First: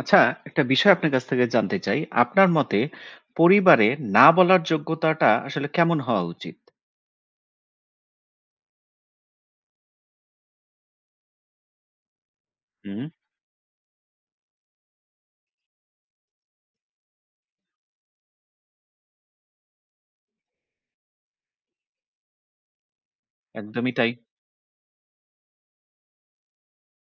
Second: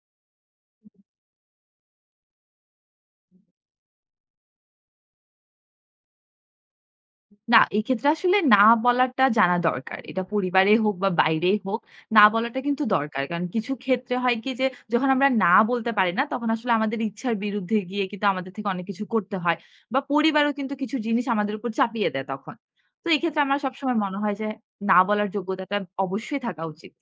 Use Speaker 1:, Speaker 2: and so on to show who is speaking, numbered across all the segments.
Speaker 1: আচ্ছা, একটা বিষয় আপনার কাছ থেকে জানতে চাই। আপনার মতে পরিবারে না বলার যোগ্যতাটা আসলে কেমন হওয়া উচিত?
Speaker 2: না, এক্ষেত্রে আসলে না বলাটা জানা দরকার। এটা পরিবারে হোক বা বাইরেই হোক, না বলাটা কিন্তু
Speaker 1: হুম।
Speaker 2: দরকার। কারণ কিছু ক্ষেত্রে হয় কি যে, যখন আমরা না বলতে পারি না, তখন আসলে আমাদের ইচ্ছার বিরুদ্ধে গিয়ে কিন্তু আমাদের থেকে অনেক কিছু করতে হয়। বা পরিবারও কিন্তু কিছু জিনিস আমাদের উপর চাপিয়ে দেয় তখন। তো এক্ষেত্রে আমার
Speaker 1: একদমই
Speaker 2: সবসময়
Speaker 1: তাই।
Speaker 2: মনে হয় যে, না বলার যোগ্যতাটা অবশ্যই থাকা উচিত।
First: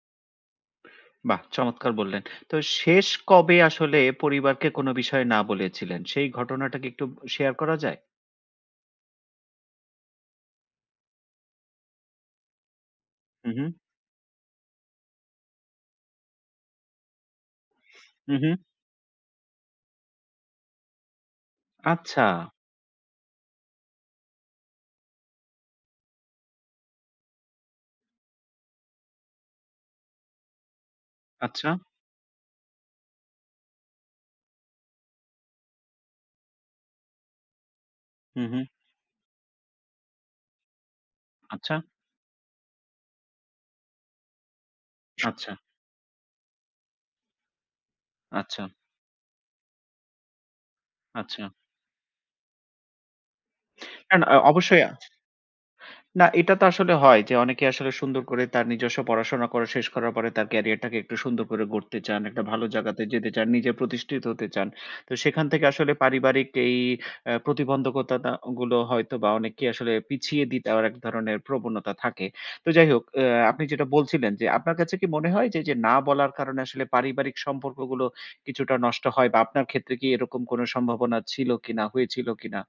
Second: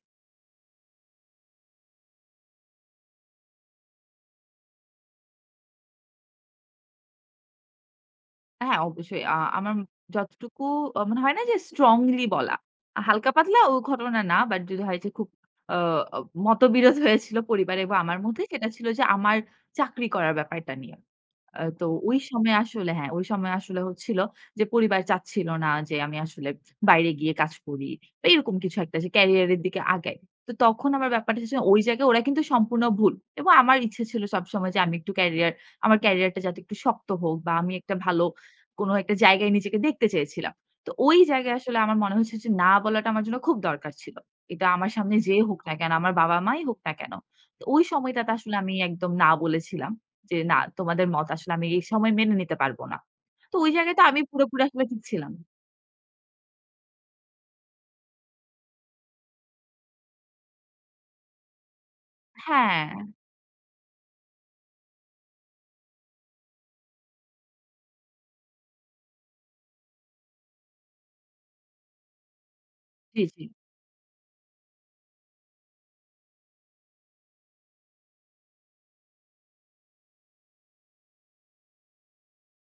Speaker 1: বাহ! চমৎকার বললেন। তো শেষ কবে আসলে পরিবারকে কোনো বিষয়ে না বলেছিলেন? সেই ঘটনাটা কি একটু শেয়ার করা যায়?
Speaker 2: হ্যাঁ, অবশ্যই। আমার যতটুকু মানে হয় না যে স্ট্রংলি বলা। হালকা
Speaker 1: হু,
Speaker 2: পাতলা
Speaker 1: হু,
Speaker 2: ও ঘটনা না। বাট যদি হয় যে খুব আ আ মতবিরোধ হয়েছিল পরিবারে বা আমার
Speaker 1: হু,
Speaker 2: মধ্যে
Speaker 1: হু।
Speaker 2: সেটা ছিল যে আমার চাকরি করার ব্যাপারটা নিয়ে। তো ওই
Speaker 1: আচ্ছা,
Speaker 2: সময় আসলে হ্যাঁ, ওই সময় আসলে হচ্ছিল যে পরিবার চাচ্ছিল না যে আমি আসলে বাইরে গিয়ে কাজ করি। বা এরকম কিছু একটা যে ক্যারিয়ার এর দিকে আগাই। তো তখন আমার ব্যাপারটা হচ্ছে
Speaker 1: আচ্ছা,
Speaker 2: ওই জায়গায় ওরা কিন্তু সম্পূর্ণ ভুল। এবং আমার ইচ্ছে ছিল সবসময় যে আমি একটু ক্যারিয়ার আমার ক্যারিয়ারটা যাতে একটু শক্ত হোক বা আমি একটা ভালো
Speaker 1: হু, হু,
Speaker 2: কোন একটা জায়গায় নিজেকে দেখতে চেয়েছিলাম। তো ওই জায়গায়
Speaker 1: আচ্ছা,
Speaker 2: আসলে আমার মনে হচ্ছে যে না বলাটা আমার জন্য খুব দরকার ছিল। এটা আমার সামনে যে
Speaker 1: আচ্ছা,
Speaker 2: হোক না কেন, আমার বাবা-মাই হোক না কেন। তো ওই সময়টাতে আসলে
Speaker 1: আচ্ছা,
Speaker 2: আমি একদম না বলেছিলাম। যে না তোমাদের মত
Speaker 1: আচ্ছা।
Speaker 2: আসলে আমি এই সময় মেনে নিতে পারব না। তো ওই জায়গায় তো আমি
Speaker 1: কারণ
Speaker 2: পুরোপুরি
Speaker 1: অবশ্যই।
Speaker 2: আসলে ঠিক ছিলাম।
Speaker 1: না, এটা তো আসলে হয় যে অনেকে আসলে সুন্দর করে তার নিজস্ব পড়াশোনা করা শেষ করার পরে তার ক্যারিয়ারটাকে একটু সুন্দর করে গড়তে চান, একটা ভালো
Speaker 2: হ্যাঁ,
Speaker 1: জায়গাতে যেতে চান, নিজে প্রতিষ্ঠিত হতে চান। তো সেখান থেকে আসলে পারিবারিক এই প্রতিবন্ধকতাটা গুলো হয়তোবা অনেককে আসলে পিছিয়ে দিতে আর এক ধরনের প্রবণতা থাকে। তো যাই হোক,
Speaker 2: জি, জি।
Speaker 1: আপনি যেটা বলছিলেন যে আপনার কাছে কি মনে হয় যে, যে না বলার কারণে আসলে পারিবারিক সম্পর্কগুলো কিছুটা নষ্ট হয় বা আপনার ক্ষেত্রে কি এরকম কোনো সম্ভাবনা ছিল কিনা, হয়েছিল কিনা?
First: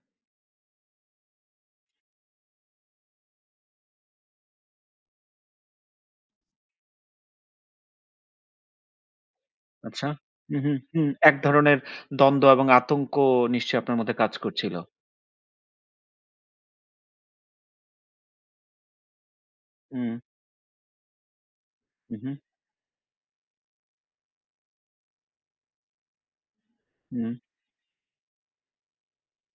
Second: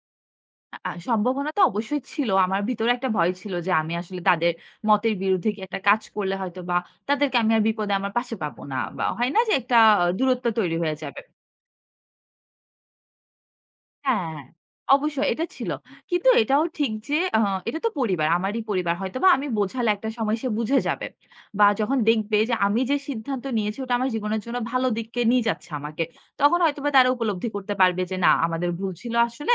Speaker 2: আ আ সম্ভাবনা তো অবশ্যই ছিল। আমার ভিতরে একটা ভয় ছিল যে আমি আসলে তাদের মতের বিরুদ্ধে কি একটা কাজ করলে হয়তোবা তাদেরকে আমি আর বিপদে আমার পাশে পাবো না বা হয় না যে একটা
Speaker 1: আচ্ছা।
Speaker 2: দূরত্ব
Speaker 1: হু, হু,
Speaker 2: তৈরি হয়ে
Speaker 1: হু।
Speaker 2: যাবে।
Speaker 1: এক ধরনের দ্বন্দ্ব এবং আতঙ্ক নিশ্চয়ই আপনার মধ্যে কাজ
Speaker 2: হ্যাঁ,
Speaker 1: করছিল।
Speaker 2: অবশ্যই এটা ছিল। কিন্তু এটাও ঠিক যে এটা তো পরিবার, আমারই পরিবার। হয়তোবা আমি বোঝালে একটা
Speaker 1: হুম,
Speaker 2: সময় সে বুঝে যাবে। বা যখন
Speaker 1: হু, হু,
Speaker 2: দেখবে যে আমি যে সিদ্ধান্ত নিয়েছি ওটা আমার জীবনের জন্য ভালো দিকে নিয়ে যাচ্ছে আমাকে। তখন হয়তোবা তারা
Speaker 1: হুম,
Speaker 2: উপলব্ধি করতে পারবে যে না আমাদের ভুল ছিল আসলে।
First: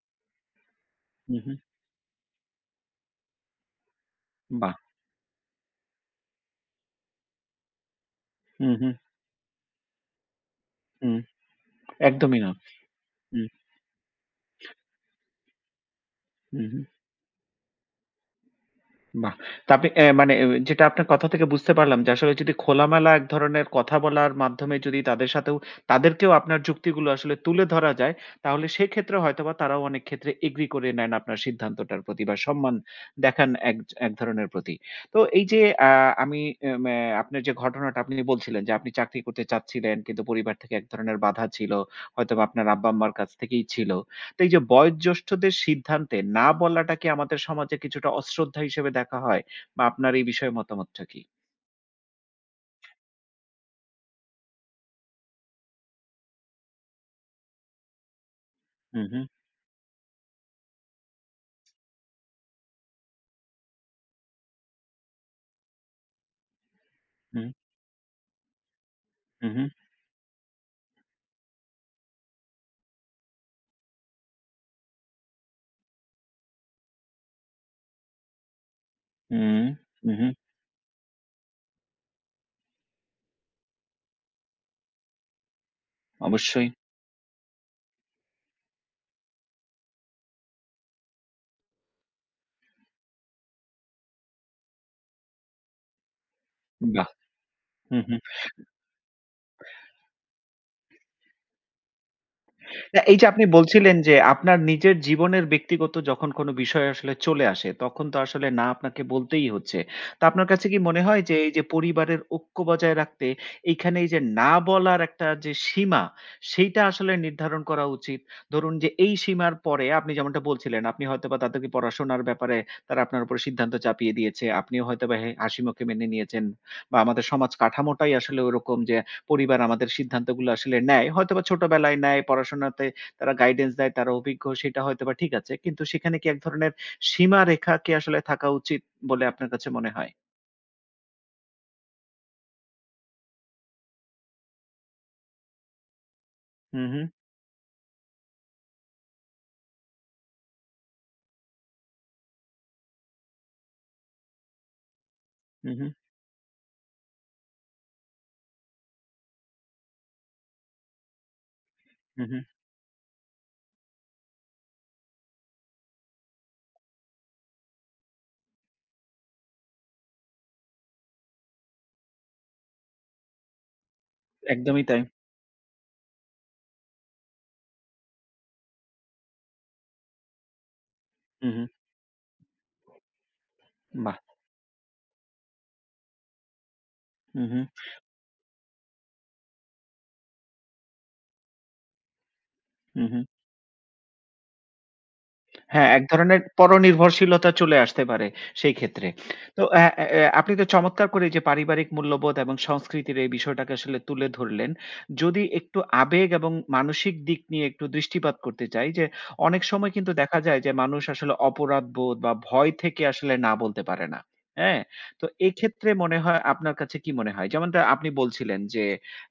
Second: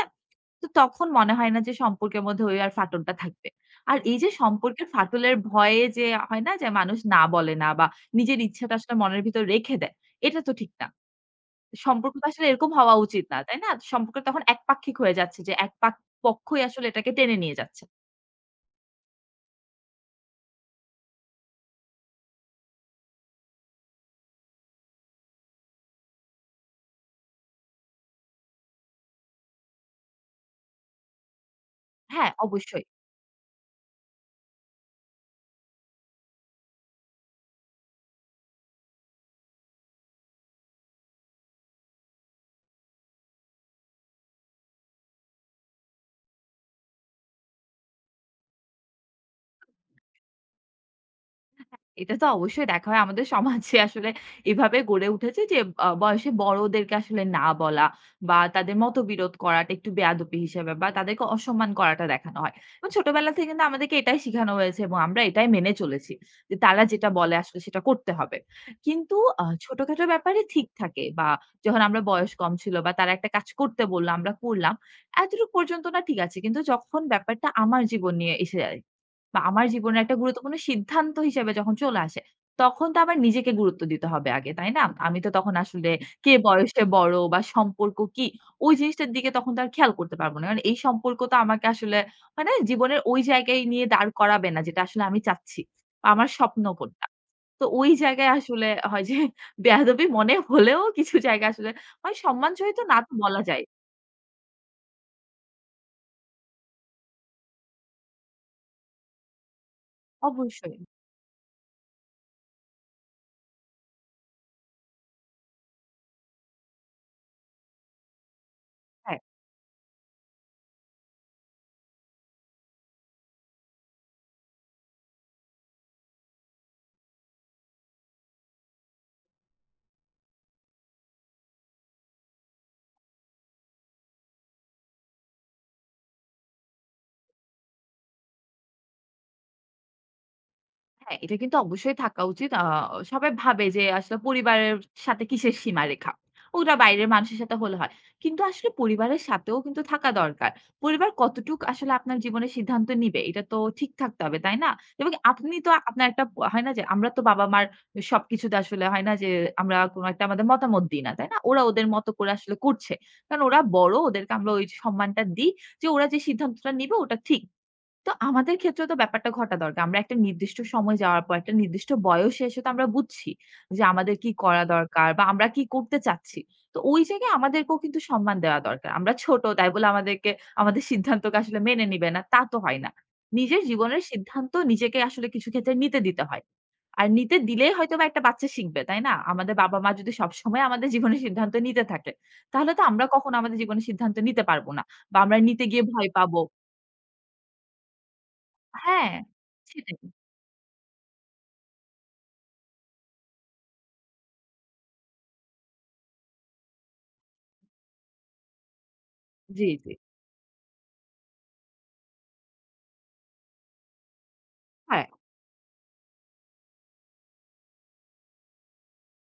Speaker 2: তো তখন মনে
Speaker 1: হু,
Speaker 2: হয়
Speaker 1: হু।
Speaker 2: না যে সম্পর্কের মধ্যে ওই আর ফাটলটা থাকবে। আর এই যে
Speaker 1: বাহ!
Speaker 2: সম্পর্কের ফাটলের ভয়ে যে হয় না যে মানুষ না বলে না বা নিজের
Speaker 1: হু,
Speaker 2: ইচ্ছাটা
Speaker 1: হু,
Speaker 2: আসলে মনের ভিতর রেখে দেয়, এটা তো ঠিক না।
Speaker 1: হুম।
Speaker 2: সম্পর্ক তো
Speaker 1: একদমই
Speaker 2: আসলে
Speaker 1: না।
Speaker 2: এরকম হওয়া উচিত না,
Speaker 1: হু,
Speaker 2: তাই না? সম্পর্ক তখন একপাক্ষিক হয়ে যাচ্ছে যে এক পাক
Speaker 1: হু,
Speaker 2: পক্ষই
Speaker 1: হু।
Speaker 2: আসলে এটাকে টেনে নিয়ে যাচ্ছে।
Speaker 1: বাহ! তা আপনি, মানে, যেটা আপনার কথা থেকে বুঝতে পারলাম যে আসলে যদি খোলামেলা এক ধরনের কথা বলার মাধ্যমে যদি তাদের সাথেও তাদেরকেও আপনার যুক্তিগুলো আসলে তুলে ধরা যায়, তাহলে সেক্ষেত্রে হয়তোবা তারাও অনেক ক্ষেত্রে এগ্রি করে নেন আপনার সিদ্ধান্তটার প্রতি
Speaker 2: হ্যাঁ,
Speaker 1: বা সম্মান
Speaker 2: অবশ্যই।
Speaker 1: দেখান এক এক ধরনের প্রতি। তো এই যে আ আমি এম অ্যা ম্যা আপনার যে ঘটনাটা আপনি বলছিলেন যে আপনি চাকরি করতে চাচ্ছিলেন কিন্তু পরিবার থেকে এক ধরনের বাধা ছিল। হয়তোবা আপনার আব্বা-আম্মার কাছ থেকেই ছিল। তো এই যে বয়োজ্যেষ্ঠদের সিদ্ধান্তে না বলাটাকে আমাদের সমাজে কিছুটা অশ্রদ্ধা হিসেবে দেখা হয় বা আপনার এই বিষয়ে মতামতটা কি?
Speaker 2: এটা তো অবশ্যই দেখা হয়। আমাদের সমাজে আসলে এভাবে গড়ে উঠেছে যে বয়সে বড়দেরকে আসলে না বলা বা তাদের
Speaker 1: হু, হু,
Speaker 2: মতবিরোধ করাটা একটু বেয়াদবি হিসেবে বা তাদেরকে অসম্মান করাটা দেখানো হয়। এবং ছোটবেলা থেকে কিন্তু আমাদেরকে এটাই শিখানো হয়েছে এবং আমরা এটাই মেনে চলেছি। যে তারা যেটা বলে
Speaker 1: হু,
Speaker 2: আসলে সেটা করতে হবে। কিন্তু
Speaker 1: হু, হু,
Speaker 2: ছোটখাটো ব্যাপারে ঠিক থাকে বা যখন আমরা বয়স কম ছিল বা তারা একটা কাজ করতে বলল, আমরা করলাম। এতটুকু পর্যন্ত না ঠিক আছে। কিন্তু যখন ব্যাপারটা আমার জীবন নিয়ে এসে যায়
Speaker 1: হু,
Speaker 2: বা আমার জীবনের
Speaker 1: হু,
Speaker 2: একটা
Speaker 1: হু,
Speaker 2: গুরুত্বপূর্ণ সিদ্ধান্ত হিসেবে যখন চলে আসে, তখন তো আমার নিজেকে গুরুত্ব দিতে হবে আগে, তাই না? আমি তো তখন আসলে কে
Speaker 1: অবশ্যই।
Speaker 2: বয়সে বড় বা সম্পর্ক কি, ওই জিনিসটার দিকে তখন তো আর খেয়াল করতে পারব না। কারণ এই সম্পর্ক তো আমাকে আসলে মানে জীবনের ওই জায়গায় নিয়ে দাঁড় করাবে না যেটা আসলে আমি চাচ্ছি। বা আমার স্বপ্ন কোনটা।
Speaker 1: বাহ!
Speaker 2: তো ওই
Speaker 1: হু, হু।
Speaker 2: জায়গায় আসলে হয় যে বেয়াদবি মনে হলেও কিছু জায়গায় আসলে হয় সম্মানসহিত না
Speaker 1: না,
Speaker 2: তো
Speaker 1: এই যে
Speaker 2: বলা
Speaker 1: আপনি
Speaker 2: যায়।
Speaker 1: বলছিলেন যে আপনার নিজের জীবনের ব্যক্তিগত যখন কোনো বিষয় আসলে চলে আসে, তখন তো আসলে না আপনাকে বলতেই হচ্ছে। তো আপনার কাছে
Speaker 2: অবশ্যই।
Speaker 1: কি মনে হয় যে এই যে পরিবারের ঐক্য বজায় রাখতে এইখানে এই যে না বলার একটা যে সীমা, সেইটা আসলে নির্ধারণ করা উচিত? ধরুন যে এই
Speaker 2: হ্যাঁ।
Speaker 1: সীমার পরে আপনি যেমনটা বলছিলেন, আপনি হয়তোবা তাদেরকে পড়াশোনার ব্যাপারে তারা আপনার উপরে সিদ্ধান্ত চাপিয়ে দিয়েছে। আপনিও হয়তোবা হে হাসিমুখে মেনে নিয়েছেন বা আমাদের সমাজ কাঠামোটাই আসলে ওরকম যে পরিবার আমাদের সিদ্ধান্তগুলো আসলে নেয়। হয়তোবা ছোটবেলায় নেয়, পড়াশোনাতে তারা গাইডেন্স দেয়, তারা অভিজ্ঞ সেটা হয়তোবা ঠিক আছে। কিন্তু সেখানে কি এক ধরনের সীমারেখা কি আসলে থাকা উচিত বলে আপনার কাছে মনে হয়?
Speaker 2: হ্যাঁ, এটা কিন্তু অবশ্যই থাকা উচিত। সবাই ভাবে যে আসলে পরিবারের সাথে কিসের সীমারেখা? ওটা
Speaker 1: হু, হু,
Speaker 2: বাইরের মানুষের সাথে হলে হয়। কিন্তু আসলে পরিবারের সাথেও কিন্তু থাকা দরকার। পরিবার কতটুক আসলে আপনার জীবনের সিদ্ধান্ত নিবে, এটা তো ঠিক থাকতে হবে, তাই না? এবং আপনি তো
Speaker 1: হু, হু,
Speaker 2: আপনার একটা হয় না যে আমরা তো বাবা-মার সবকিছুতে আসলে হয় না যে আমরা কোন একটা আমাদের মতামত দিই না, তাই না? ওরা ওদের মতো
Speaker 1: হু,
Speaker 2: করে
Speaker 1: হু।
Speaker 2: আসলে করছে। কারণ ওরা বড়, ওদেরকে আমরা ওই সম্মানটা দিই যে ওরা যে সিদ্ধান্তটা নিবে ওটা ঠিক। তো আমাদের ক্ষেত্রেও তো ব্যাপারটা ঘটা দরকার। আমরা একটা নির্দিষ্ট সময় যাওয়ার পর একটা নির্দিষ্ট বয়সে এসে তো আমরা বুঝছি যে আমাদের কি করা
Speaker 1: একদমই তাই।
Speaker 2: দরকার বা আমরা কি করতে চাচ্ছি। তো ওই জায়গায় আমাদেরকেও কিন্তু সম্মান দেওয়া দরকার। আমরা ছোট তাই বলে আমাদেরকে আমাদের সিদ্ধান্তকে
Speaker 1: হু,
Speaker 2: আসলে
Speaker 1: হু।
Speaker 2: মেনে নিবে না তা তো হয় না। নিজের জীবনের
Speaker 1: বাহ!
Speaker 2: সিদ্ধান্ত নিজেকে আসলে কিছু ক্ষেত্রে নিতে দিতে হয়। আর নিতে
Speaker 1: হু, হু,
Speaker 2: দিলেই হয়তোবা একটা বাচ্চা শিখবে, তাই না? আমাদের বাবা-মা যদি সবসময় আমাদের জীবনের সিদ্ধান্ত নিতে থাকে, তাহলে তো
Speaker 1: হু,
Speaker 2: আমরা
Speaker 1: হু।
Speaker 2: কখনো আমাদের জীবনের সিদ্ধান্ত নিতে পারব না বা আমরা নিতে গিয়ে
Speaker 1: হ্যাঁ, এক
Speaker 2: ভয়
Speaker 1: ধরনের
Speaker 2: পাবো।
Speaker 1: পরনির্ভরশীলতা চলে আসতে পারে সেই ক্ষেত্রে।
Speaker 2: হ্যাঁ,
Speaker 1: তো অ্যা
Speaker 2: সেটাই।
Speaker 1: অ্যা অ্যা আপনি তো চমৎকার করে যে পারিবারিক মূল্যবোধ এবং সংস্কৃতির এই বিষয়টাকে আসলে তুলে ধরলেন। যদি একটু আবেগ এবং মানসিক দিক নিয়ে একটু দৃষ্টিপাত করতে চাই যে অনেক
Speaker 2: জি, জি।
Speaker 1: সময় কিন্তু দেখা যায় যে মানুষ আসলে অপরাধবোধ বা ভয় থেকে আসলে না বলতে পারে না। হ্যাঁ?
Speaker 2: হ্যাঁ,
Speaker 1: তো এক্ষেত্রে মনে হয় আপনার কাছে কি মনে হয়? যেমনটা আপনি বলছিলেন যে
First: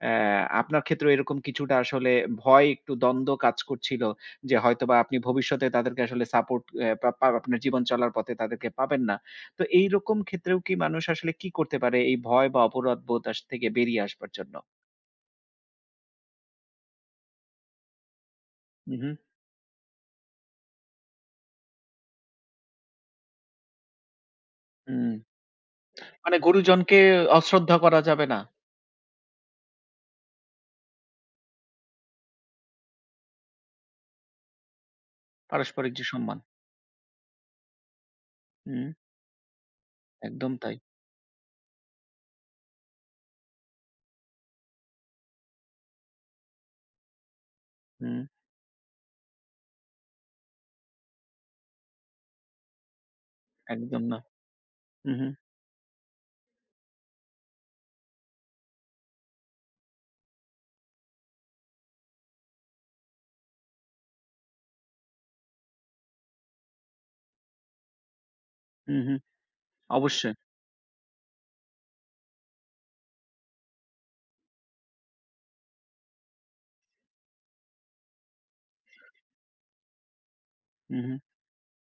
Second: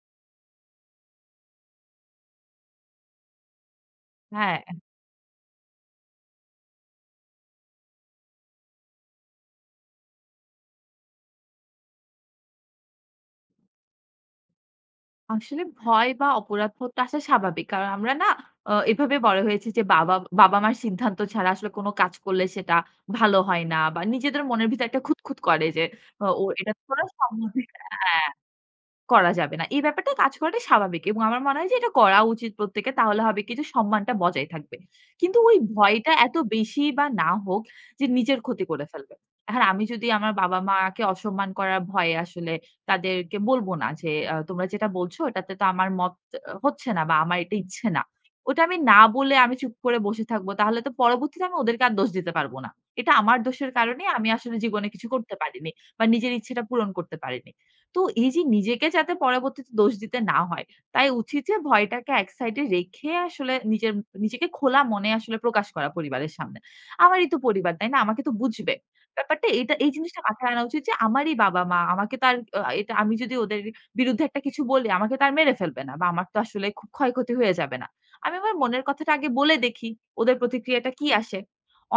Speaker 1: অ্যা আপনার ক্ষেত্রেও এরকম কিছুটা আসলে ভয় একটু দ্বন্দ্ব কাজ করছিল। যে
Speaker 2: হ্যাঁ।
Speaker 1: হয়তোবা আপনি ভবিষ্যতে তাদেরকে আসলে সাপোর্ট অ্যা পা পা আপনার জীবন চলার পথে তাদেরকে পাবেন না। তো এইরকম ক্ষেত্রেও কি মানুষ আসলে কি করতে পারে এই ভয় বা অপরাধবোধ থেকে বেরিয়ে আসবার জন্য?
Speaker 2: আসলে ভয় বা অপরাধবোধটা আসা স্বাভাবিক। কারণ আমরা না
Speaker 1: হু, হু,
Speaker 2: এভাবে বড় হয়েছি যে বাবা-মার সিদ্ধান্ত ছাড়া আসলে কোন কাজ করলে সেটা ভালো হয় না বা নিজেদের মনের ভিতরে একটা
Speaker 1: হুম।
Speaker 2: খুঁতখুঁত করে যে অ
Speaker 1: মানে
Speaker 2: ও এটা তো
Speaker 1: গুরুজনকে
Speaker 2: করা সম্ভব
Speaker 1: অশ্রদ্ধা করা
Speaker 2: হ্যাঁ।
Speaker 1: যাবে না।
Speaker 2: করা যাবে না। এই ব্যাপারটা কাজ করাটাই স্বাভাবিক এবং আমার মনে হয় যে এটা করা উচিত প্রত্যেকের। তাহলে হবে কি যে সম্মানটা বজায় থাকবে। কিন্তু ওই
Speaker 1: পারস্পরিক যে
Speaker 2: ভয়টা এত
Speaker 1: সম্মান।
Speaker 2: বেশি বা না হোক যে নিজের ক্ষতি করে
Speaker 1: হুম,
Speaker 2: ফেলবে। এখন আমি যদি আমার
Speaker 1: একদম তাই।
Speaker 2: বাবা-মাকে অসম্মান করার ভয়ে আসলে তাদেরকে বলব না যে তোমরা যেটা বলছো এটাতে তো আমার মত হচ্ছে না বা আমার এটা ইচ্ছে না।
Speaker 1: হুম,
Speaker 2: ওটা আমি না বলে আমি চুপ করে বসে থাকবো। তাহলে তো পরবর্তীতে আমি ওদেরকে আর দোষ দিতে পারব না। এটা আমার দোষের কারণে
Speaker 1: একদম না।
Speaker 2: আমি আসলে জীবনে কিছু
Speaker 1: হু, হু,
Speaker 2: করতে পারিনি বা নিজের ইচ্ছেটা পূরণ করতে পারিনি। তো এই যে নিজেকে যাতে পরবর্তীতে দোষ দিতে না হয়, তাই উচিত যে ভয়টাকে এক সাইডে রেখে আসলে নিজের নিজেকে খোলা মনে আসলে প্রকাশ করা পরিবারের সামনে। আমারই তো পরিবার, তাই না? আমাকে তো বুঝবে।
Speaker 1: হু, হু।
Speaker 2: ব্যাপারটা এটা এই জিনিসটা
Speaker 1: অবশ্যই।
Speaker 2: মাথায় আনা উচিত যে আমারই বাবা-মা আমাকে তো আর এটা আমি যদি ওদের বিরুদ্ধে একটা কিছু বলি আমাকে তো আর মেরে ফেলবে না বা আমার তো আসলে খুব ক্ষয়ক্ষতি হয়ে যাবে না। আমি আমার মনের কথাটা আগে বলে দেখি। ওদের প্রতিক্রিয়াটা
Speaker 1: হু,
Speaker 2: কি
Speaker 1: হু।
Speaker 2: আসে।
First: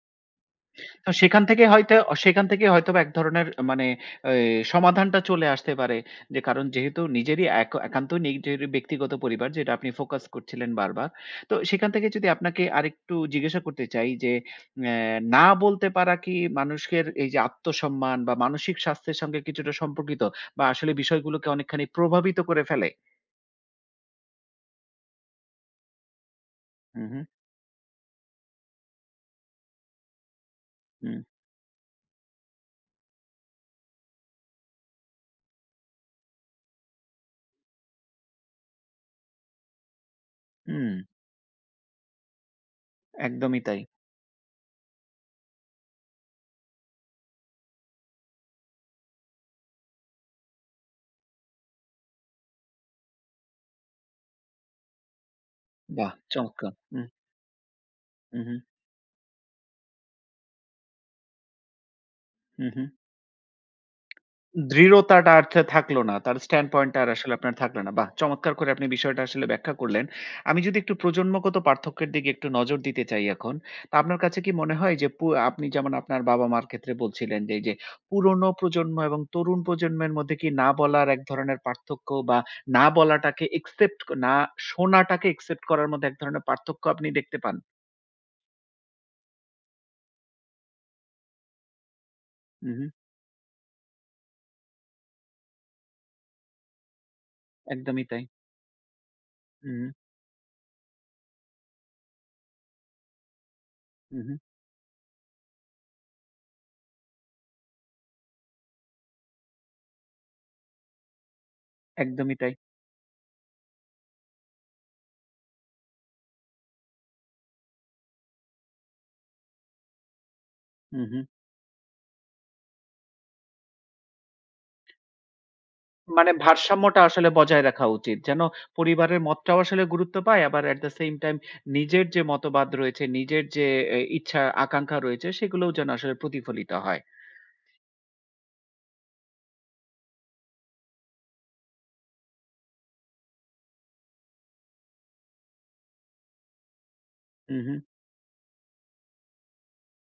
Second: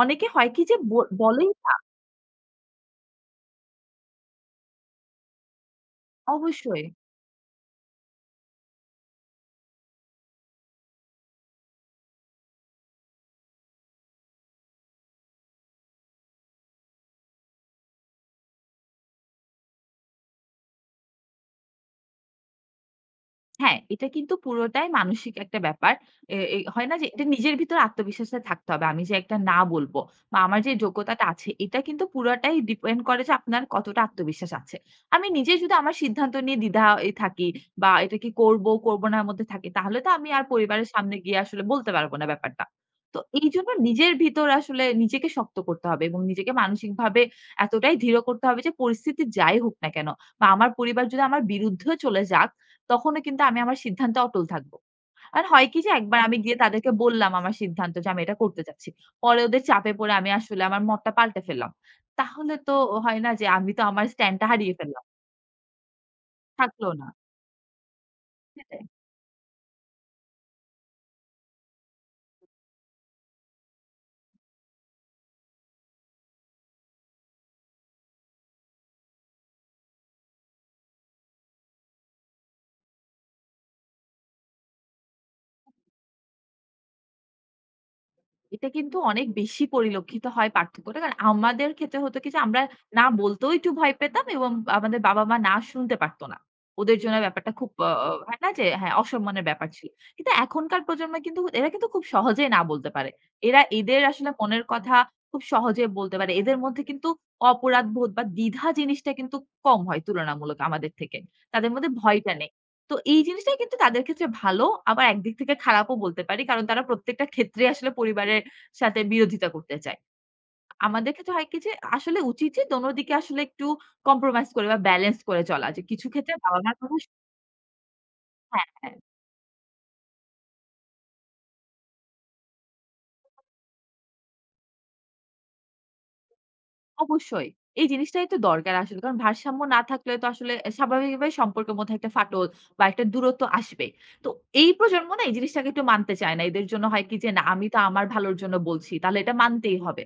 Speaker 2: অনেকে হয় কি যে
Speaker 1: তো সেখান
Speaker 2: বলেই
Speaker 1: থেকে
Speaker 2: না
Speaker 1: হয়তো সেখান থেকে হয়তোবা এক ধরনের মানে এই সমাধানটা চলে আসতে পারে। যে কারণ
Speaker 2: অবশ্যই।
Speaker 1: যেহেতু নিজেরই এক একান্ত নিজের ব্যক্তিগত পরিবার যেটা আপনি ফোকাস করছিলেন বারবার। তো সেখান থেকে যদি আপনাকে আরেকটু জিজ্ঞাসা করতে চাই যে অ্যা না বলতে পারা কি মানুষের এই যে আত্মসম্মান বা মানসিক স্বাস্থ্যের সঙ্গে কিছুটা সম্পর্কিত বা আসলে বিষয়গুলোকে অনেকখানি প্রভাবিত করে ফেলে?
Speaker 2: হ্যাঁ, এটা কিন্তু পুরোটাই মানসিক একটা ব্যাপার। এ এ হয় না
Speaker 1: হু,
Speaker 2: যে
Speaker 1: হু,
Speaker 2: এটা নিজের ভিতরে আত্মবিশ্বাসটা থাকতে হবে। আমি যে একটা না বলব বা আমার যে
Speaker 1: হুম,
Speaker 2: যোগ্যতাটা আছে এটা কিন্তু পুরাটাই ডিপেন্ড করে যে আপনার কতটা আত্মবিশ্বাস আছে। আমি নিজে যদি আমার সিদ্ধান্ত নিয়ে দ্বিধায় থাকি বা এটা কি করব, করব না এর মধ্যে থাকি তাহলে তো আমি আর পরিবারের
Speaker 1: হুম,
Speaker 2: সামনে গিয়ে আসলে বলতে পারব না ব্যাপারটা। তো
Speaker 1: একদমই
Speaker 2: এইজন্য
Speaker 1: তাই।
Speaker 2: নিজের ভিতর আসলে নিজেকে শক্ত করতে হবে এবং নিজেকে মানসিকভাবে এতটাই দৃঢ় করতে হবে যে পরিস্থিতি যাই হোক না কেন বা আমার পরিবার যদি আমার বিরুদ্ধেও চলে যাক তখনও কিন্তু আমি আমার সিদ্ধান্তে অটল থাকবো। আর হয় কি যে
Speaker 1: বাহ!
Speaker 2: একবার আমি গিয়ে
Speaker 1: চমৎকার!
Speaker 2: তাদেরকে
Speaker 1: হুম,
Speaker 2: বললাম আমার সিদ্ধান্ত যে আমি এটা
Speaker 1: হু, হু,
Speaker 2: করতে চাচ্ছি। পরে ওদের চাপে পড়ে আমি আসলে আমার মতটা পাল্টে ফেললাম। তাহলে
Speaker 1: হু,
Speaker 2: তো
Speaker 1: হু।
Speaker 2: হয় না যে আমি তো আমার স্ট্যান্ড টা হারিয়ে ফেললাম।
Speaker 1: দৃঢ়তাটা আর থাকলো না। তার স্ট্যান্ড
Speaker 2: থাকলো
Speaker 1: পয়েন্ট টা
Speaker 2: না।
Speaker 1: আর আসলে আপনার থাকলো না। বাহ! চমৎকার করে
Speaker 2: সেটাই।
Speaker 1: আপনি বিষয়টা আসলে ব্যাখ্যা করলেন। আমি যদি একটু প্রজন্মগত পার্থক্যের দিকে একটু নজর দিতে চাই এখন। তা আপনার কাছে কি মনে হয় যে আপনি যেমন আপনার বাবা-মার ক্ষেত্রে বলছিলেন যে, এই যে পুরোনো প্রজন্ম এবং তরুণ প্রজন্মের মধ্যে কি না বলার এক ধরনের পার্থক্য বা না বলাটাকে একসেপ্ট না শোনাটাকে একসেপ্ট করার মধ্যে এক ধরনের পার্থক্য আপনি দেখতে পান?
Speaker 2: এটা কিন্তু অনেক বেশি পরিলক্ষিত হয় পার্থক্যটা। কারণ আমাদের ক্ষেত্রে হতো কি যে আমরা
Speaker 1: উহু,
Speaker 2: না বলতেও একটু ভয় পেতাম এবং আমাদের বাবা-মা না শুনতে পারত না। ওদের জন্য ব্যাপারটা খুব আ
Speaker 1: একদমই
Speaker 2: আ
Speaker 1: তাই।
Speaker 2: হয় না যে হ্যাঁ, অসম্মানের ব্যাপার ছিল।
Speaker 1: উহু,
Speaker 2: কিন্তু এখনকার প্রজন্ম কিন্তু এরা কিন্তু খুব সহজেই না বলতে পারে। এরা এদের আসলে
Speaker 1: উহু,
Speaker 2: মনের কথা খুব সহজে বলতে পারে। এদের মধ্যে কিন্তু অপরাধবোধ বা দ্বিধা জিনিসটা কিন্তু কম হয় তুলনামূলক আমাদের থেকে। তাদের মধ্যে ভয়টা
Speaker 1: একদমই
Speaker 2: নেই।
Speaker 1: তাই।
Speaker 2: তো এই জিনিসটা কিন্তু তাদের ক্ষেত্রে ভালো আবার একদিক থেকে খারাপও বলতে পারি। কারণ তারা প্রত্যেকটা ক্ষেত্রে আসলে পরিবারের সাথে বিরোধিতা করতে চায়। আমাদের
Speaker 1: উহু।
Speaker 2: ক্ষেত্রে হয় কি যে আসলে উচিত যে দোনো দিকে আসলে একটু কম্প্রোমাইজ করে বা ব্যালেন্স করে চলা। যে কিছু
Speaker 1: মানে
Speaker 2: ক্ষেত্রে বাবা-মার কথা
Speaker 1: ভারসাম্যটা
Speaker 2: শ
Speaker 1: আসলে বজায় রাখা উচিত। যেন
Speaker 2: হ্যাঁ, হ্যাঁ,
Speaker 1: পরিবারের মতটাও আসলে গুরুত্ব পায়, আবার at the same time নিজের যে মতবাদ রয়েছে, নিজের যে ইচ্ছা, আকাঙ্খা রয়েছে সেগুলোও যেন আসলে প্রতিফলিত হয়।
Speaker 2: অবশ্যই। এই জিনিসটাই তো দরকার আসলে। কারণ ভারসাম্য না থাকলে তো আসলে স্বাভাবিকভাবে সম্পর্কের মধ্যে একটা ফাটল বা একটা দূরত্ব আসবেই। তো এই প্রজন্ম না এই জিনিসটাকে একটু মানতে চায় না। এদের জন্য হয় কি যে, "না
Speaker 1: হু,
Speaker 2: আমি
Speaker 1: হু।
Speaker 2: তো আমার ভালোর জন্য বলছি। তাহলে এটা মানতেই হবে।"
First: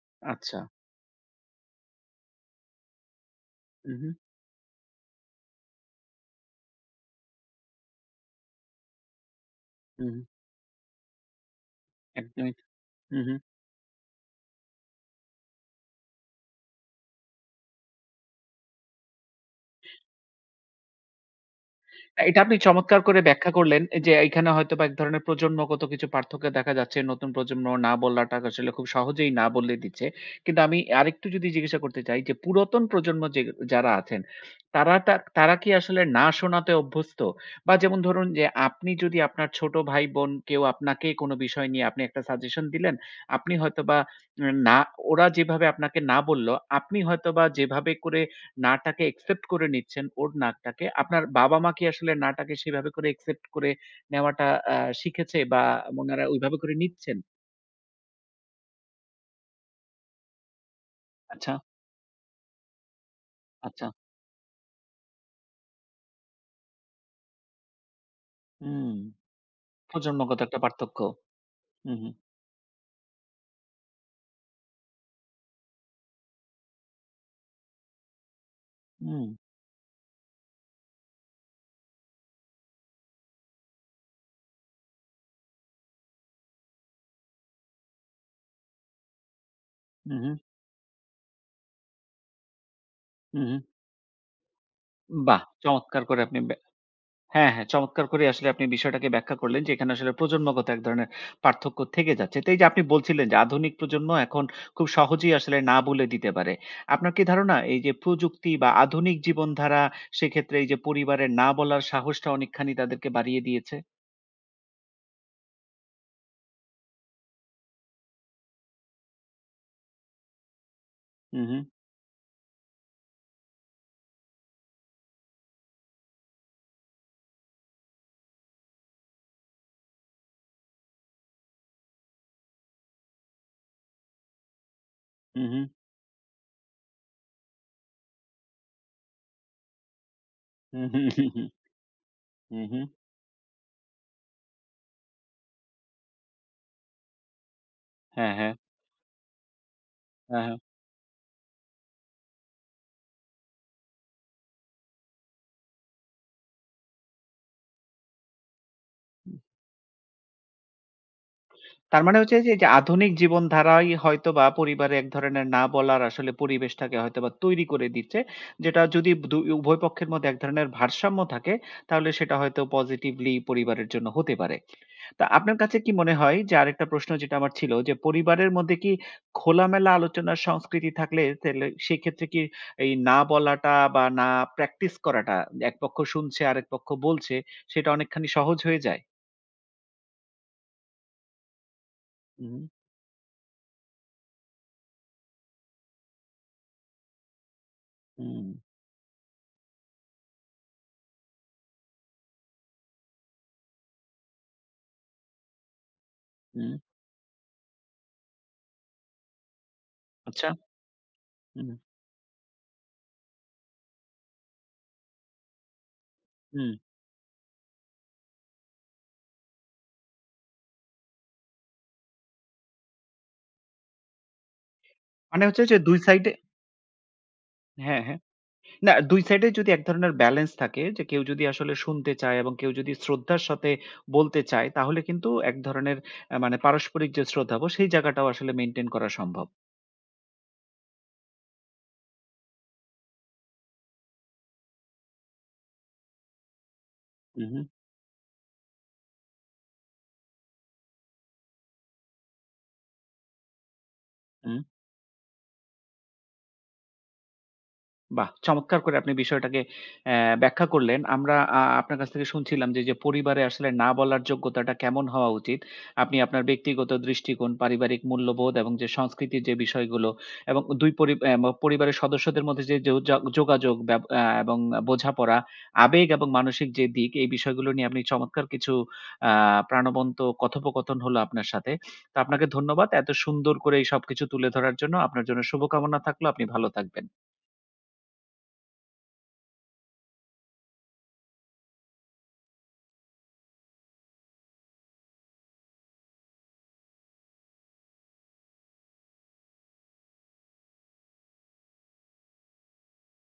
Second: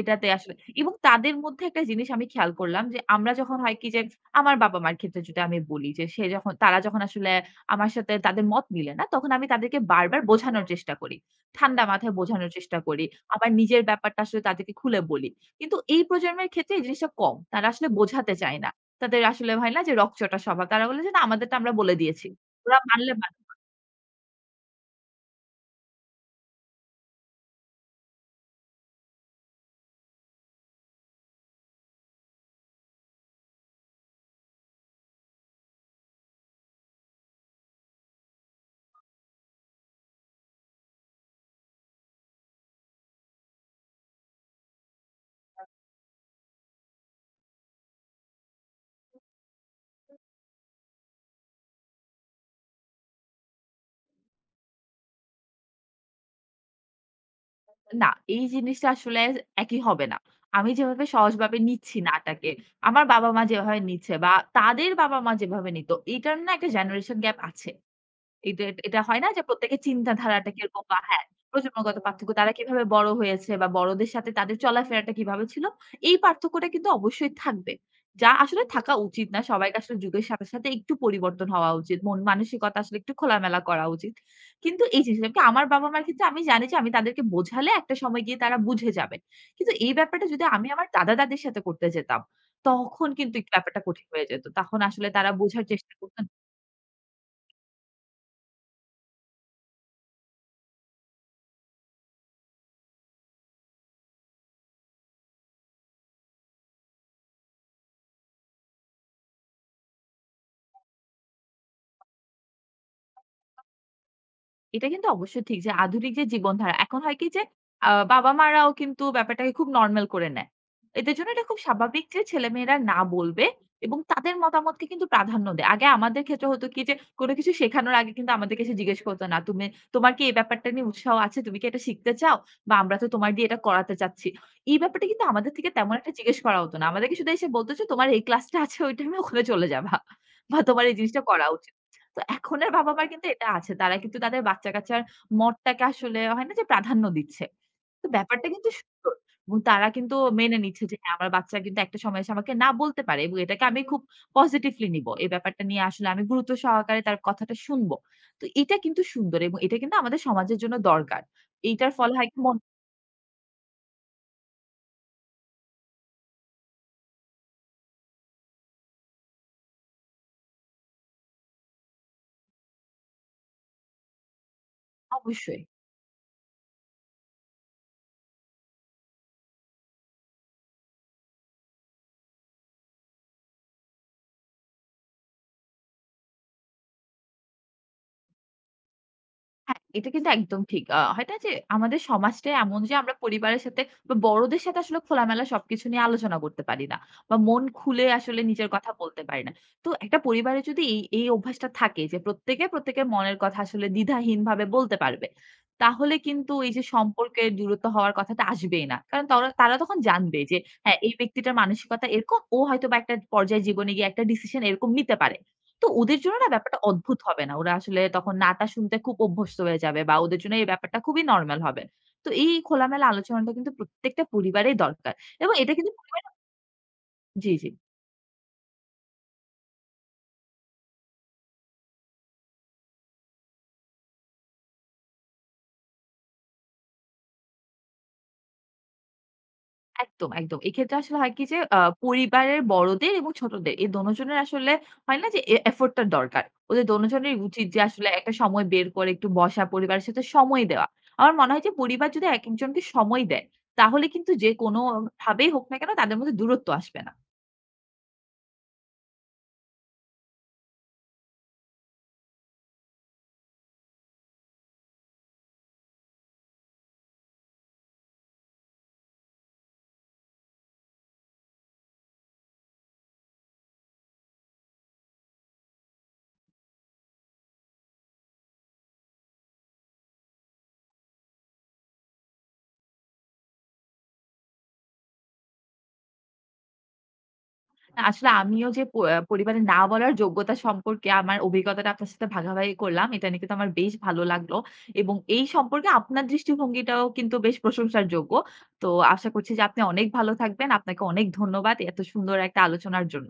Speaker 2: এটাতে আসলে
Speaker 1: আচ্ছা।
Speaker 2: এবং তাদের মধ্যে একটা জিনিস আমি খেয়াল করলাম যে, আমরা যখন হয় কি
Speaker 1: হু,
Speaker 2: যে,
Speaker 1: হু।
Speaker 2: আমার বাবা-মার ক্ষেত্রে যদি আমি বলি যে, সে যখন তারা যখন আসলে আমার সাথে তাদের মত মিলে না, তখন আমি তাদেরকে
Speaker 1: হু, হু।
Speaker 2: বারবার বোঝানোর চেষ্টা করি। ঠান্ডা মাথায় বোঝানোর
Speaker 1: একদমই।
Speaker 2: চেষ্টা করি।
Speaker 1: হু, হু।
Speaker 2: আবার নিজের ব্যাপারটা আসলে তাদেরকে খুলে বলি। কিন্তু এই প্রজন্মের ক্ষেত্রে এই জিনিসটা কম। তারা আসলে বোঝাতে চায় না। তাদের আসলে হয় না যে, রগচটা স্বভাব। তারা বলে যে, "না আমাদেরটা আমরা বলে দিয়েছি।"
Speaker 1: এটা আপনি
Speaker 2: ওরা
Speaker 1: চমৎকার
Speaker 2: মানলে
Speaker 1: করে ব্যাখ্যা করলেন যে, এখানে হয়তোবা এক ধরনের প্রজন্মগত কিছু পার্থক্য দেখা যাচ্ছে। নতুন প্রজন্ম না বলাটা আসলে খুব সহজেই না বলে দিচ্ছে। কিন্তু আমি আরেকটু যদি জিজ্ঞাসা করতে চাই যে, পুরাতন প্রজন্ম যে যারা আছেন, তারা কি আসলে না শোনাতে অভ্যস্ত? বা যেমন ধরুন যে, আপনি যদি আপনার ছোট ভাই-বোন কেউ আপনাকে কোনো বিষয় নিয়ে আপনি একটা সাজেশন দিলেন, আপনি হয়তোবা না ওরা যেভাবে আপনাকে না বলল, আপনি হয়তোবা যেভাবে করে নাটাকে একসেপ্ট করে নিচ্ছেন ওর নাটাকে। আপনার বাবা-মা কি আসলে নাটাকে সেভাবে করে একসেপ্ট করে নেওয়াটা আ শিখেছে বা ওনারা ওইভাবে করে নিচ্ছেন?
Speaker 2: না, এই জিনিসটা আসলে একই হবে না। আমি যেভাবে
Speaker 1: আচ্ছা,
Speaker 2: সহজভাবে নিচ্ছি নাটাকে, আমার বাবা-মা যেভাবে
Speaker 1: আচ্ছা।
Speaker 2: নিচ্ছে বা তাদের বাবা-মা যেভাবে নিত, এটার না একটা জেনারেশন গ্যাপ আছে। এটা
Speaker 1: হুম।
Speaker 2: এটা হয় না যে প্রত্যেকের
Speaker 1: প্রজন্মগত
Speaker 2: চিন্তাধারাটা
Speaker 1: একটা
Speaker 2: কিরকম বা
Speaker 1: পার্থক্য।
Speaker 2: হ্যাঁ,
Speaker 1: হু,
Speaker 2: প্রজন্মগত
Speaker 1: হু।
Speaker 2: পার্থক্য। তারা কিভাবে বড় হয়েছে বা বড়দের সাথে তাদের চলাফেরাটা কিভাবে ছিল, এই পার্থক্যটা কিন্তু অবশ্যই থাকবে। যা আসলে থাকা উচিত
Speaker 1: হুম,
Speaker 2: না। সবাইকে আসলে যুগের সাথে, সাথে একটু পরিবর্তন হওয়া উচিত। মন মানসিকতা আসলে একটু খোলামেলা করা উচিত। কিন্তু এই জিনিসটা কি আমার বাবা-মার ক্ষেত্রে আমি জানি যে আমি তাদেরকে বোঝালে একটা সময় গিয়ে তারা বুঝে যাবে। কিন্তু এই
Speaker 1: হু,
Speaker 2: ব্যাপারটা
Speaker 1: হু,
Speaker 2: যদি আমি আমার দাদা-দাদির সাথে করতে যেতাম, তখন কিন্তু
Speaker 1: হু,
Speaker 2: একটু
Speaker 1: হু।
Speaker 2: ব্যাপারটা কঠিন হয়ে যেত। তখন আসলে তারা
Speaker 1: বাহ!
Speaker 2: বোঝার চেষ্টা
Speaker 1: চমৎকার
Speaker 2: করত
Speaker 1: করে আপনি হ্যাঁ, হ্যাঁ। চমৎকার করে আসলে আপনি বিষয়টাকে ব্যাখ্যা করলেন যে, এখানে আসলে প্রজন্মগত এক ধরনের পার্থক্য থেকে যাচ্ছে। তো এই যে আপনি বলছিলেন যে আধুনিক প্রজন্ম এখন খুব সহজেই আসলে না বলে দিতে পারে। আপনার কি ধারণা এই যে প্রযুক্তি বা আধুনিক জীবনধারা সেক্ষেত্রে এই যে পরিবারের না বলার সাহসটা অনেকখানি তাদেরকে বাড়িয়ে দিয়েছে?
Speaker 2: এটা কিন্তু অবশ্যই ঠিক যে আধুনিক যে জীবনধারা এখন হয় কি যে বাবা-মারাও কিন্তু ব্যাপারটাকে খুব নরমাল করে নেয়। এদের জন্য
Speaker 1: হু,
Speaker 2: এটা
Speaker 1: হু,
Speaker 2: খুব স্বাভাবিক যে ছেলেমেয়েরা না বলবে এবং তাদের মতামতকে কিন্তু প্রাধান্য দেয়। আগে আমাদের ক্ষেত্রে হতো কি যে কোনো কিছু শেখানোর আগে কিন্তু আমাদেরকে সে জিজ্ঞেস করতো না, তোমার কি এই ব্যাপারটা নিয়ে উৎসাহ আছে? তুমি কি এটা শিখতে চাও? বা আমরা তো তোমার দিয়ে এটা করাতে চাচ্ছি।" এই ব্যাপারটা কিন্তু
Speaker 1: হু,
Speaker 2: আমাদের
Speaker 1: হু,
Speaker 2: থেকে তেমন একটা জিজ্ঞেস করা হতো না। আমাদেরকে শুধু এসে বলতো যে, "তোমার এই ক্লাসটা আছে ওই টাইমে ওখানে চলে যাবা। বা
Speaker 1: হু,
Speaker 2: তোমার এই
Speaker 1: হু,
Speaker 2: জিনিসটা
Speaker 1: হু, হু,
Speaker 2: করা উচিত।" তো
Speaker 1: হু,
Speaker 2: এখনের
Speaker 1: হু।
Speaker 2: বাবা-মার কিন্তু এটা আছে। তারা কিন্তু তাদের বাচ্চা-কাচ্চার মতটাকে আসলে হয় না যে প্রাধান্য দিচ্ছে। তো
Speaker 1: হ্যাঁ,
Speaker 2: ব্যাপারটা
Speaker 1: হ্যাঁ।
Speaker 2: কিন্তু সুন্দর। এবং তারা কিন্তু
Speaker 1: হ্যাঁ, হ্যাঁ।
Speaker 2: মেনে নিচ্ছে যে হ্যাঁ, আমার বাচ্চা কিন্তু একটা সময় এসে আমাকে না বলতে পারে এবং এটাকে আমি খুব পজিটিভলি নিবো। এই ব্যাপারটা নিয়ে আসলে আমি গুরুত্ব সহকারে তার কথাটা শুনবো। তো এটা কিন্তু সুন্দর এবং এটা কিন্তু আমাদের সমাজের জন্য দরকার। এইটার
Speaker 1: তার
Speaker 2: ফলে
Speaker 1: মানে
Speaker 2: হয় কি
Speaker 1: হচ্ছে যে,
Speaker 2: মন
Speaker 1: যে আধুনিক জীবনধারাই হয়তোবা পরিবারে এক ধরনের না বলার আসলে পরিবেশটাকে হয়তোবা তৈরি করে দিচ্ছে। যেটা যদি উভয় পক্ষের মধ্যে এক ধরনের ভারসাম্য থাকে, তাহলে সেটা হয়তো পজিটিভলি পরিবারের জন্য হতে পারে। তা আপনার
Speaker 2: অবশ্যই।
Speaker 1: কাছে কি মনে হয় যে আরেকটা প্রশ্ন যেটা আমার ছিল যে, পরিবারের মধ্যে কি খোলামেলা আলোচনার সংস্কৃতি থাকলে তেলে সেক্ষেত্রে কি এই না বলাটা বা না প্র্যাকটিস করাটা এক পক্ষ শুনছে আরেক পক্ষ বলছে, সেটা অনেকখানি সহজ হয়ে যায়?
Speaker 2: হ্যাঁ, এটা কিন্তু একদম ঠিক। হয় না যে আমাদের সমাজটাই
Speaker 1: হুম,
Speaker 2: এমন যে আমরা পরিবারের সাথে বা বড়দের সাথে আসলে খোলামেলা সবকিছু নিয়ে আলোচনা করতে পারি না। বা মন খুলে আসলে
Speaker 1: হুম,
Speaker 2: নিজের কথা বলতে পারি না। তো একটা পরিবারে যদি এই অভ্যাসটা থাকে যে প্রত্যেকে প্রত্যেকের মনের কথা আসলে দ্বিধাহীনভাবে বলতে পারবে। তাহলে কিন্তু এই
Speaker 1: হুম।
Speaker 2: যে সম্পর্কের দূরত্ব হওয়ার কথাটা আসবেই না। কারণ তারা তখন জানবে
Speaker 1: আচ্ছা।
Speaker 2: যে হ্যাঁ, এই ব্যক্তিটার
Speaker 1: হুম।
Speaker 2: মানসিকতা এরকম। ও হয়তোবা একটা পর্যায়ে জীবনে গিয়ে একটা ডিসিশন এরকম নিতে পারে। তো ওদের জন্য না
Speaker 1: হুম।
Speaker 2: ব্যাপারটা অদ্ভুত হবে না। ওরা আসলে তখন নাটা শুনতে খুব অভ্যস্ত হয়ে যাবে বা ওদের জন্য এই ব্যাপারটা খুবই নরমাল হবে। তো এই খোলামেলা আলোচনাটা কিন্তু প্রত্যেকটা পরিবারেই দরকার
Speaker 1: মানে
Speaker 2: এবং
Speaker 1: হচ্ছে
Speaker 2: এটা
Speaker 1: যে
Speaker 2: কিন্তু
Speaker 1: ২
Speaker 2: পরিবার
Speaker 1: সাইডে
Speaker 2: জি, জি।
Speaker 1: হ্যাঁ, হ্যাঁ। না, ২ সাইডে যদি এক ধরনের ব্যালেন্স থাকে যে কেউ যদি আসলে শুনতে চায় এবং কেউ যদি শ্রদ্ধার সাথে বলতে চায় তাহলে কিন্তু এক ধরনের মানে পারস্পরিক যে শ্রদ্ধাবোধ সেই জায়গাটাও আসলে মেইনটেইন করা সম্ভব।
Speaker 2: একদম, একদম। এক্ষেত্রে আসলে হয় কি যে পরিবারের বড়দের এবং ছোটদের এই দোনোজনের আসলে হয় না যে এ এফোর্ট টা দরকার। ওদের দোনোজনেরই
Speaker 1: হু, হু,
Speaker 2: উচিত যে আসলে একটা সময় বের করে একটু বসা, পরিবারের সাথে সময় দেওয়া। আমার মনে হয় যে পরিবার যদি একেকজনকে সময় দেয়, তাহলে কিন্তু যে
Speaker 1: হু।
Speaker 2: কোনোভাবেই হোক না কেন তাদের মধ্যে দূরত্ব আসবে না।
Speaker 1: বাহ! চমৎকার করে আপনি বিষয়টাকে ব্যাখ্যা করলেন। আমরা আপনার কাছ থেকে শুনছিলাম যে, যে পরিবারে আসলে না বলার যোগ্যতাটা কেমন হওয়া উচিত। আপনি আপনার ব্যক্তিগত দৃষ্টিকোণ, পারিবারিক মূল্যবোধ এবং যে সংস্কৃতির যে বিষয়গুলো এবং ২ পরি অ্যা ম পরিবারের সদস্যদের মধ্যে যে যো যা যোগাযোগ ব্যব অ্যা এবং বোঝাপড়া, আবেগ এবং মানসিক যে দিক, এই বিষয়গুলো নিয়ে আপনি চমৎকার কিছু আ প্রাণবন্ত কথোপকথন হলো আপনার সাথে। তো আপনাকে ধন্যবাদ। এত সুন্দর করে এই সবকিছু তুলে ধরার জন্য। আপনার জন্য শুভকামনা থাকলো। আপনি ভালো থাকবেন।
Speaker 2: না, আসলে আমিও যে প আহ পরিবারে না বলার যোগ্যতা সম্পর্কে আমার অভিজ্ঞতাটা আপনার সাথে ভাগাভাগি করলাম। এটা নিয়ে কিন্তু আমার বেশ ভালো লাগলো। এবং এই সম্পর্কে আপনার দৃষ্টিভঙ্গিটাও কিন্তু বেশ প্রশংসার যোগ্য। তো আশা করছি যে আপনি অনেক ভালো থাকবেন। আপনাকে অনেক ধন্যবাদ এত সুন্দর একটা আলোচনার জন্য।